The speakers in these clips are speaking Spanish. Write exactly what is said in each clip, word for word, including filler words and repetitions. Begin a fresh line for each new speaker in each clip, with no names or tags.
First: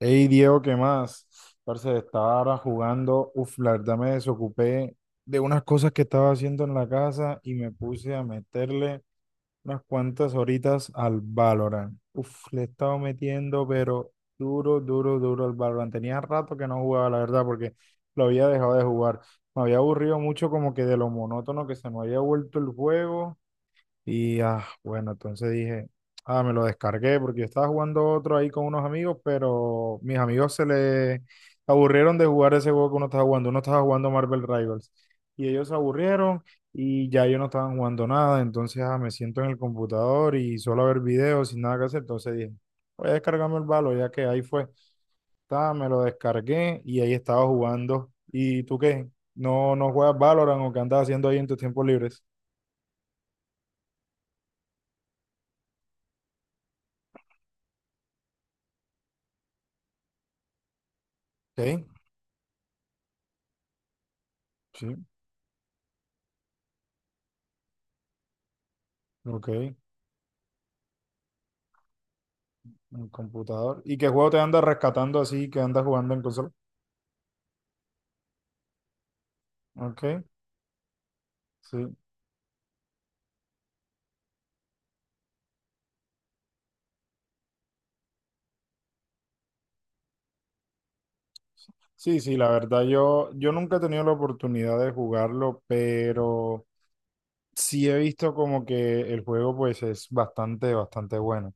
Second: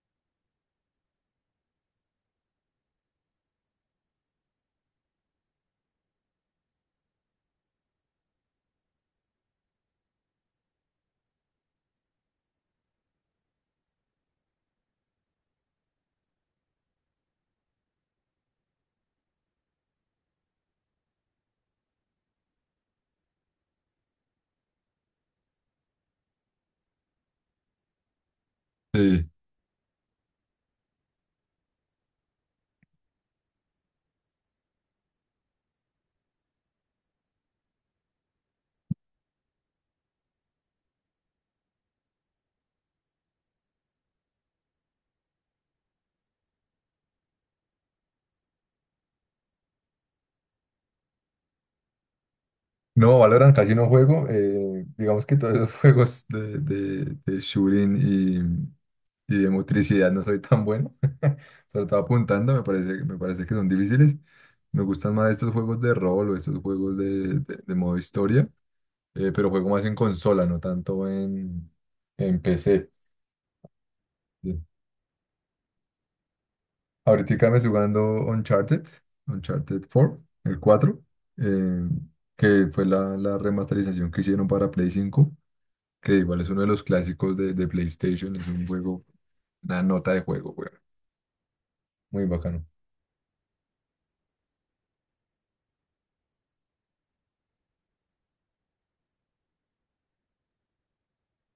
Hey Diego, ¿qué más? Parce, estaba ahora jugando. Uf, la verdad me desocupé de unas cosas que estaba haciendo en la casa y me puse a meterle unas cuantas horitas al Valorant. Uf, le he estado metiendo, pero duro, duro, duro al Valorant. Tenía rato que no jugaba, la verdad, porque lo había dejado de jugar. Me había aburrido mucho como que de lo monótono que se me había vuelto el juego y ah, bueno, entonces dije, ah, me lo descargué porque yo estaba jugando otro ahí con unos amigos,
Sí.
pero mis amigos se les aburrieron de jugar ese juego que uno estaba jugando. Uno estaba jugando Marvel Rivals y ellos se aburrieron y ya ellos no estaban jugando nada. Entonces ah, me siento en el computador y solo a ver videos sin nada que hacer. Entonces dije, voy a descargarme el Valo, ya que ahí fue. Ta, me lo descargué y ahí estaba jugando. ¿Y tú qué? ¿No, no juegas Valorant o qué andas haciendo ahí en tus tiempos libres?
No, Valorant casi no juego. Eh, digamos que todos los juegos de, de, de shooting y, y de motricidad no soy tan bueno.
Ok,
Sobre todo apuntando, me parece, me parece que son difíciles. Me
sí,
gustan más estos juegos de rol o estos juegos de, de, de modo historia, eh, pero juego
ok.
más en consola, no tanto en, en P C.
En computador. ¿Y qué juego te anda
Sí.
rescatando así que andas jugando en consola?
Ahorita me estoy jugando Uncharted, Uncharted cuatro,
Ok,
el cuatro, eh,
sí.
que fue la, la remasterización que hicieron para Play cinco. Que igual es uno de los clásicos de, de PlayStation, es un juego, una nota de juego, güey.
Sí,
Muy
sí, la
bacano.
verdad yo, yo nunca he tenido la oportunidad de jugarlo, pero sí he visto como que el juego pues es bastante, bastante bueno.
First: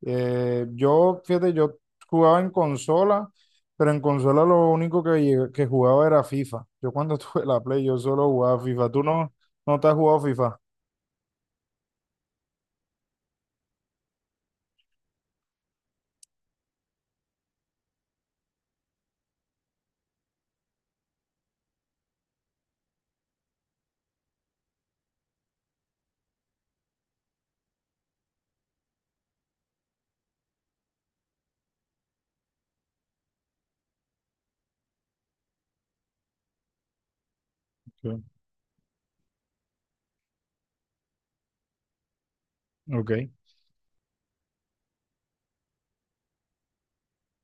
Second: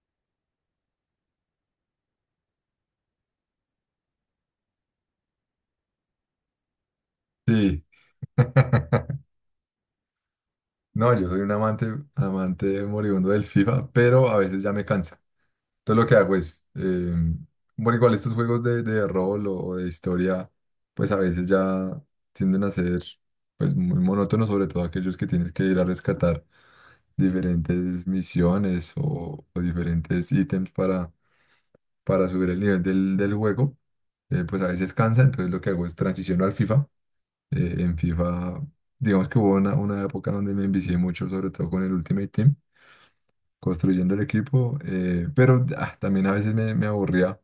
Eh, yo, fíjate, yo jugaba en consola, pero en consola lo único que, llegué- que jugaba era FIFA. Yo cuando tuve la
Sí.
Play yo solo jugaba FIFA. ¿Tú no, no te has jugado FIFA?
No, yo soy un amante, amante moribundo del FIFA, pero a veces ya me cansa. Entonces lo que hago es, eh, bueno, igual estos juegos de, de rol o de historia, pues a veces ya tienden a ser pues muy monótonos, sobre todo aquellos que tienes que ir a rescatar diferentes misiones o, o diferentes ítems para para subir el nivel del, del juego. eh, pues a veces cansa, entonces lo que hago es transiciono al FIFA. Eh, en
Sí.
FIFA, digamos que hubo una, una época donde me envicié mucho, sobre todo con el Ultimate Team,
Ok.
construyendo el equipo, eh, pero ah, también a veces me, me aburría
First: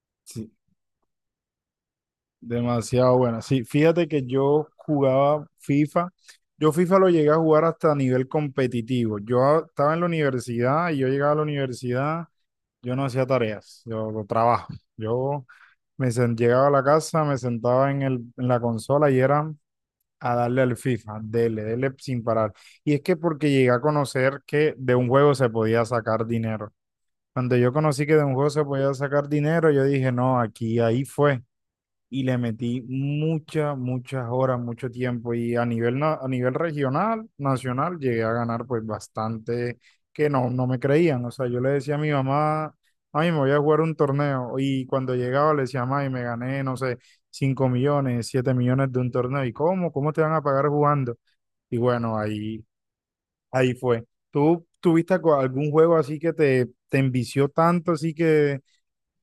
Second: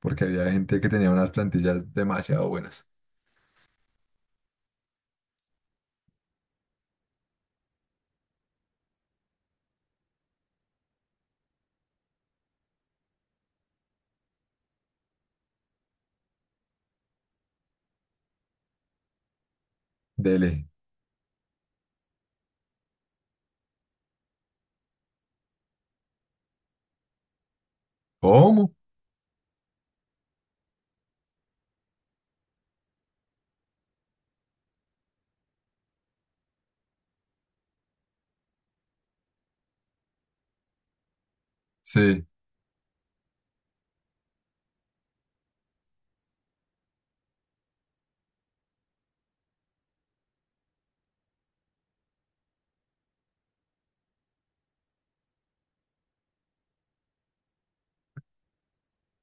porque había
Sí.
gente que tenía unas plantillas demasiado buenas.
Demasiado buena. Sí, fíjate que yo jugaba FIFA. Yo FIFA lo llegué a jugar hasta nivel competitivo. Yo a- estaba en la universidad y yo llegaba a la universidad, yo no hacía tareas, yo, yo trabajo. Yo me sen- llegaba a la casa, me sentaba en el, en la consola y era a darle
Dele.
al FIFA, dele, dele sin parar. Y es que porque llegué a conocer que de un juego se podía sacar dinero. Cuando yo conocí que de un juego se
¿Cómo?
podía sacar dinero, yo dije, no, aquí, ahí fue y le metí muchas, muchas horas, mucho tiempo y a nivel, na- a nivel regional, nacional, llegué a ganar pues bastante que no, no me creían. O sea, yo le decía a mi
Sí,
mamá, ay, me voy a jugar un torneo y cuando llegaba le decía, ay, me gané, no sé, cinco millones, siete millones de un torneo. ¿Y cómo? ¿Cómo te van a pagar jugando? Y bueno, ahí, ahí fue. ¿Tú tuviste algo- algún juego así que te, te envició tanto, así que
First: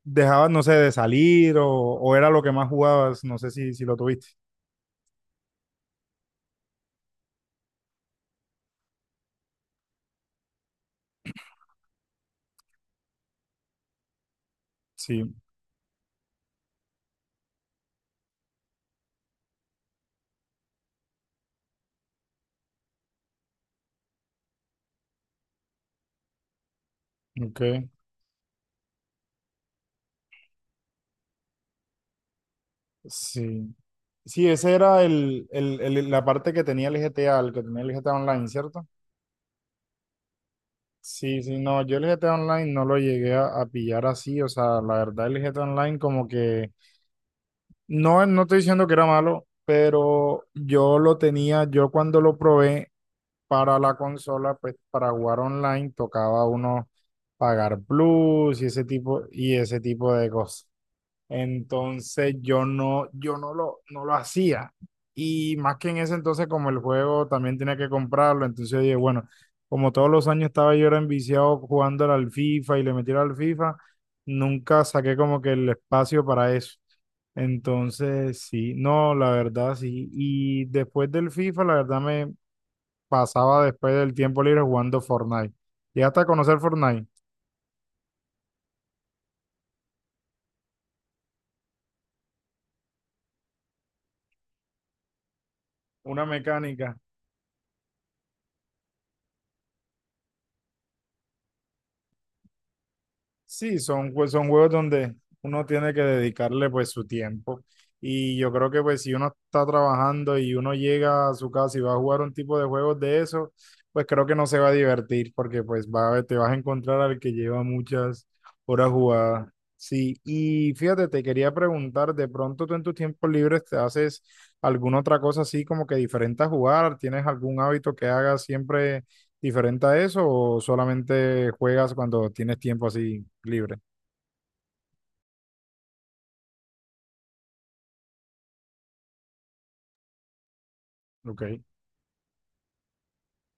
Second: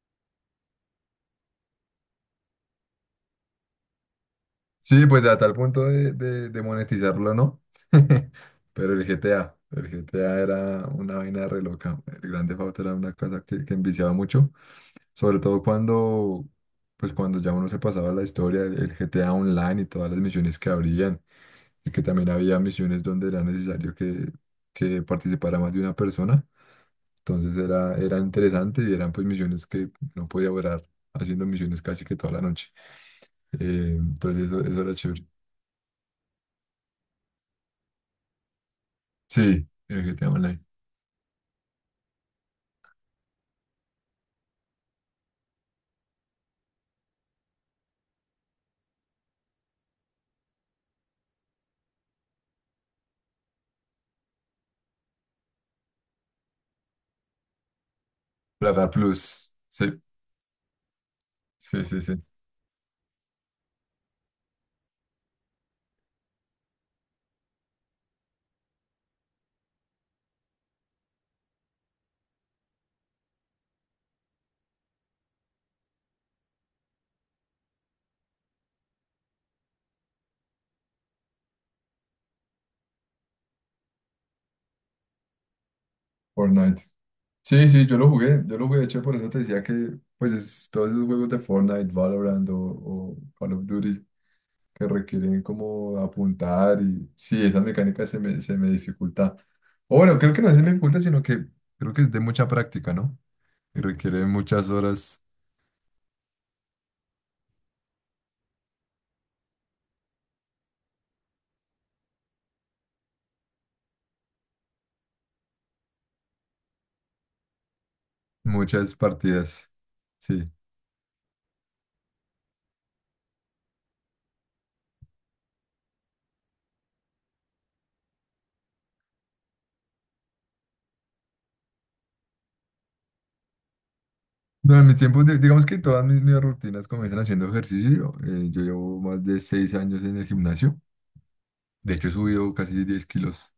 dejabas, no sé, de salir o, o era lo que más jugabas, no sé si, si lo tuviste.
sí, pues a tal punto de, de, de monetizarlo, ¿no? Pero el G T A, el G T A era una vaina re loca. El Grand Theft Auto era una cosa que, que enviciaba mucho.
Sí,
Sobre todo cuando, pues cuando ya uno se pasaba la historia, el el G T A Online y todas las misiones que habrían, y que también había misiones donde era necesario que, que participara más de una persona. Entonces
ok,
era, era interesante y eran pues misiones que no podía durar haciendo misiones casi que toda la noche.
sí.
Eh, entonces
Sí,
eso,
ese
eso era
era
chévere.
el, el- el- la parte que tenía el G T A, el que tenía el G T A Online, ¿cierto?
Sí, el G T A Online.
Sí, sí, no, yo el G T A Online no lo llegué a, a pillar así, o sea, la verdad el G T A Online como que, no, no estoy diciendo que era malo, pero yo lo tenía, yo cuando lo probé para la consola, pues para jugar online tocaba uno pagar plus y ese
Plaga
tipo
Plus.
y ese
Sí,
tipo de cosas.
sí, sí, sí.
Entonces yo no yo no lo no lo hacía y más que en ese entonces como el juego también tenía que comprarlo, entonces yo dije, bueno, como todos los años estaba yo era enviciado jugando al FIFA y le metiera al FIFA, nunca saqué como que el espacio para eso. Entonces, sí, no, la verdad, sí. Y después del FIFA, la verdad me pasaba después del tiempo libre jugando Fortnite. ¿Llegaste a conocer
Fortnite.
Fortnite?
Sí, sí, yo lo jugué, yo lo jugué, de hecho, por eso te decía que, pues, es- todos esos juegos de Fortnite, Valorant o, o Call of Duty que requieren como
Una
apuntar
mecánica.
y, sí, esa mecánica se me, se me dificulta. O bueno, creo que no se me dificulta, sino que creo que es de mucha práctica, ¿no?
Sí,
Y
son,
requiere
jue- son
muchas
juegos donde
horas,
uno tiene que dedicarle pues su tiempo. Y yo creo que pues si uno está trabajando y uno llega a su casa y va a jugar un tipo de juegos de eso, pues creo que no se va a divertir porque pues va a, ver- te vas a encontrar al que lleva muchas horas
muchas
jugadas.
partidas,
Sí,
sí.
y fíjate, te quería preguntar, ¿de pronto tú en tus tiempos libres te haces alguna otra cosa así como que diferente a jugar? ¿Tienes algún hábito que hagas siempre diferente a eso o solamente juegas cuando tienes tiempo así libre?
No, en mis tiempos, di- digamos que todas mis, mis rutinas comienzan haciendo ejercicio. eh, yo llevo más de seis años en el gimnasio.
Ok,
De hecho, he subido casi diez kilos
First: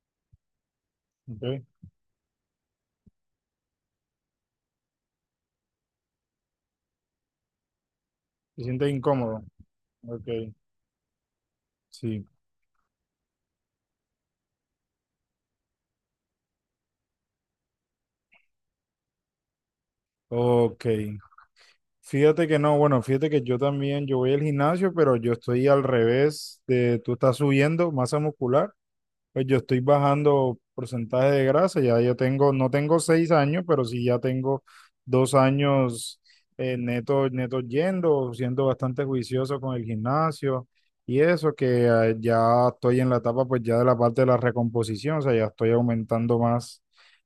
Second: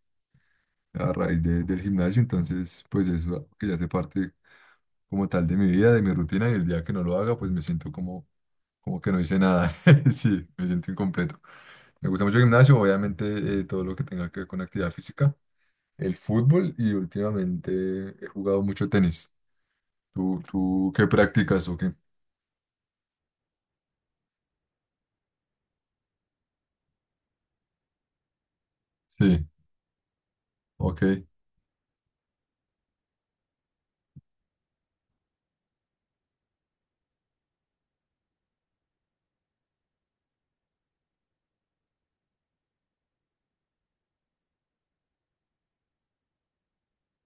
a raíz
ok.
de- del gimnasio, entonces pues eso que ya hace parte como tal de mi vida, de mi rutina y el día que no lo haga pues me siento como,
¿Te sientes
como que no hice
incómodo?
nada,
Ok,
sí, me siento incompleto. Me gusta
sí.
mucho el gimnasio, obviamente eh, todo lo que tenga que ver con actividad física, el fútbol y últimamente he jugado mucho tenis. ¿Tú,
Ok.
tú qué practicas o qué?
Fíjate que no, bueno, fíjate que yo también, yo voy al gimnasio, pero yo estoy al revés de tú estás subiendo masa muscular. Pues
Sí,
yo estoy bajando
ok.
porcentaje de grasa, ya yo tengo, no tengo seis años, pero sí ya tengo dos años eh, neto, neto yendo, siendo bastante juicioso con el gimnasio y eso, que eh, ya estoy en la etapa pues ya de la parte de la recomposición, o sea, ya estoy aumentando más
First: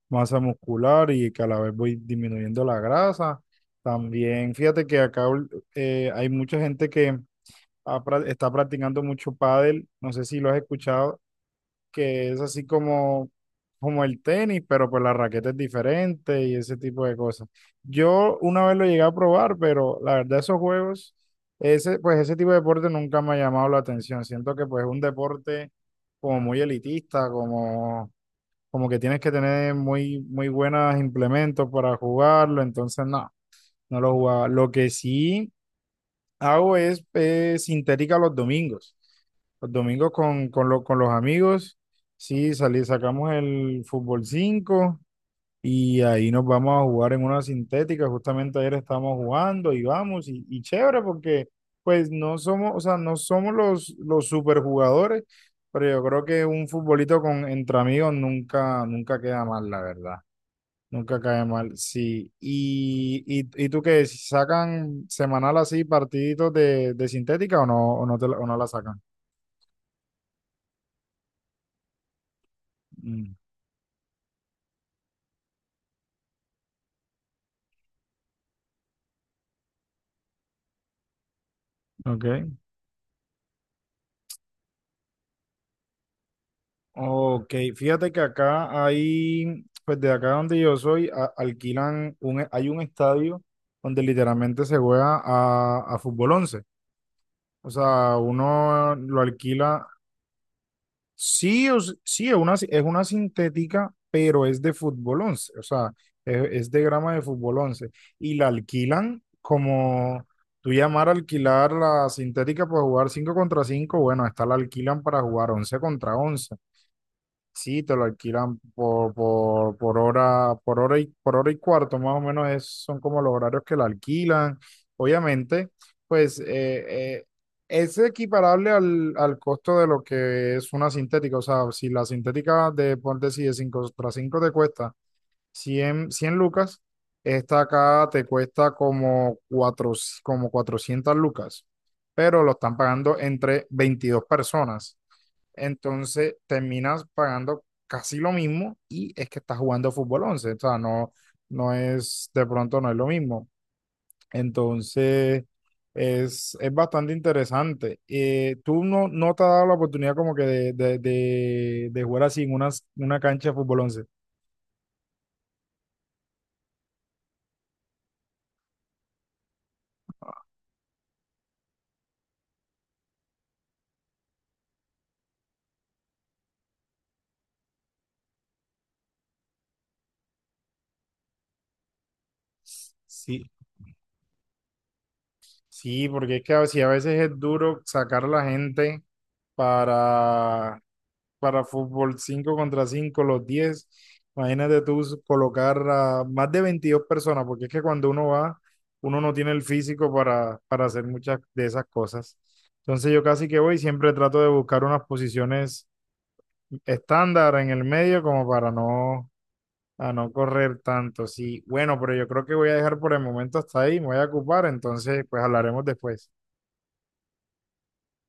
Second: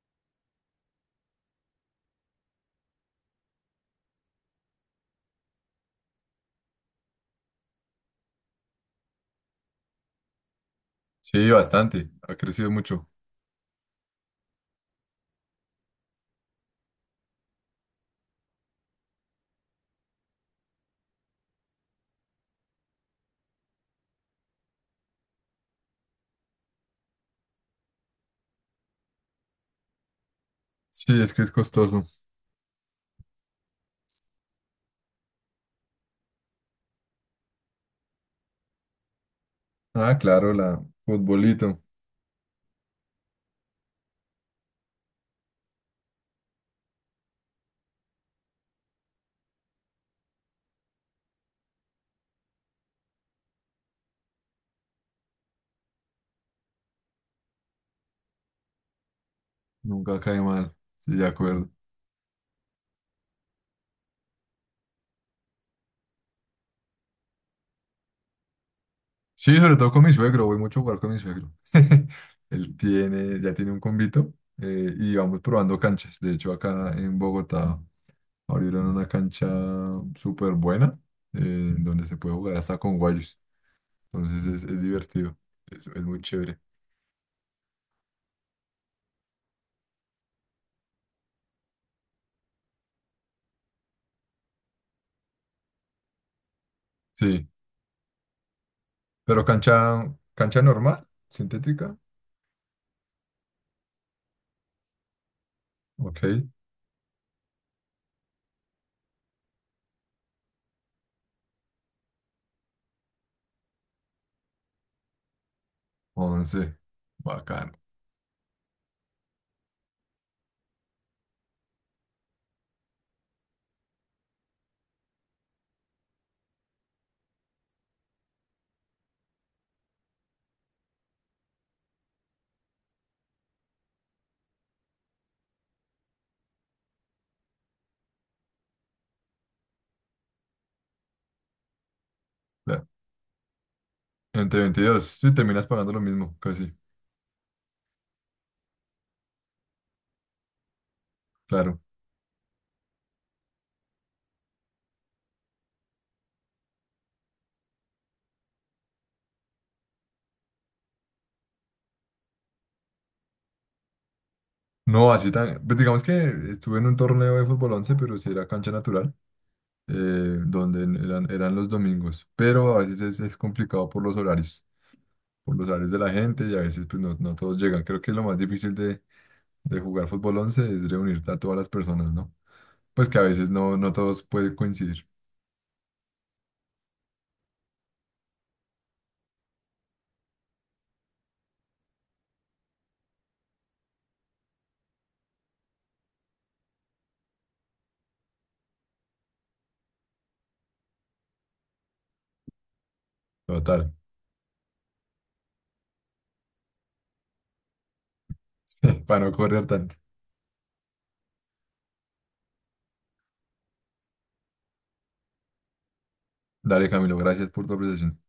masa muscular y que a la vez voy disminuyendo la grasa. También fíjate que acá ul- eh, hay mucha gente que ha pra- está practicando mucho pádel, no sé si lo has escuchado
Sí, bastante,
que
ha
es así
crecido mucho.
como, como el tenis, pero pues la raqueta es diferente y ese tipo de cosas. Yo una vez lo llegué a probar, pero la verdad esos juegos, ese, pues ese tipo de deporte nunca me ha llamado la atención. Siento que pues es un deporte como muy elitista, como, como que tienes que tener muy, muy buenos
Sí, es que es
implementos para
costoso.
jugarlo, entonces no, no lo jugaba. Lo que sí hago es eh, sintética los domingos. Los domingos
Ah,
con,
claro,
con,
la
lo- con los amigos,
futbolito,
sí, salí, sacamos el fútbol cinco y ahí nos vamos a jugar en una sintética. Justamente ayer estábamos jugando y vamos, y, y chévere porque pues no somos, o sea, no somos los, los superjugadores, pero yo creo que un futbolito con, entre amigos nunca, nunca queda mal, la verdad.
nunca cae mal, sí,
Nunca
de
cae
acuerdo.
mal, sí. ¿Y, y, y tú qué? ¿Sacan semanal así partiditos de, de sintética o no, o no, te la- o no la sacan?
Sí, sobre todo con mi suegro, voy mucho a jugar con mi suegro. Él
Mm,
tiene, ya tiene un convito eh, y vamos probando canchas. De hecho, acá en Bogotá abrieron una cancha súper buena, eh, donde se puede
ok.
jugar hasta con guayos. Entonces es, es divertido, es, es muy chévere.
Ok, fíjate que acá hay, pues de acá donde yo soy, a- alquilan, un, hay un estadio donde literalmente se juega a, a fútbol once.
Sí,
O sea, uno lo
pero
alquila.
cancha, cancha normal,
Sí, o s-
sintética,
sí, es una, es una sintética, pero es de fútbol once, o sea,
ok.
es, es de grama de fútbol once y la alquilan como tú llamar a alquilar la sintética para jugar cinco contra cinco, bueno, esta la alquilan para jugar once contra once.
Once, bacano.
Sí, te lo alquilan por, por, por hora, por hora y por hora y cuarto, más o menos es- son como los horarios que la alquilan. Obviamente, pues eh, eh, es equiparable al, al costo de lo que es una sintética. O sea, si la sintética de ponte si de cinco tras cinco te cuesta cien cien lucas, esta acá te cuesta como, cuatro, como cuatrocientas lucas, pero lo están
Ya,
pagando entre veintidós
entre
personas
veintidós sí, terminas pagando lo
Entonces
mismo, casi,
terminas pagando casi lo mismo y es que estás jugando fútbol once, o sea, no, no
claro.
es, de pronto no es lo mismo. Entonces, es, es bastante interesante. Eh, ¿tú no, no te has dado la oportunidad como que de, de, de, de jugar así en una, una cancha de fútbol once?
No, así tan. Pues digamos que estuve en un torneo de fútbol once, pero sí era cancha natural, eh, donde en- eran, eran los domingos. Pero a veces es, es complicado por los horarios, por los horarios de la gente y a veces pues no, no todos llegan. Creo que lo más difícil de, de jugar fútbol once es reunirte a todas las personas, ¿no? Pues que a
Sí,
veces no, no todos pueden coincidir.
sí, porque es que a veces, a veces es duro sacar a la gente para, para fútbol cinco contra cinco los diez. Imagínate tú colocar a más de veintidós personas, porque es que cuando uno va, uno no tiene el físico para, para hacer muchas de esas cosas. Entonces yo casi que voy,
Total.
siempre trato de buscar unas posiciones estándar en el medio como para
Para
no,
no correr tanto.
a no correr tanto. Sí, bueno, pero yo creo que voy a dejar por el momento hasta ahí, me voy a ocupar, entonces pues hablaremos después.
Dale, Camilo, gracias por tu apreciación.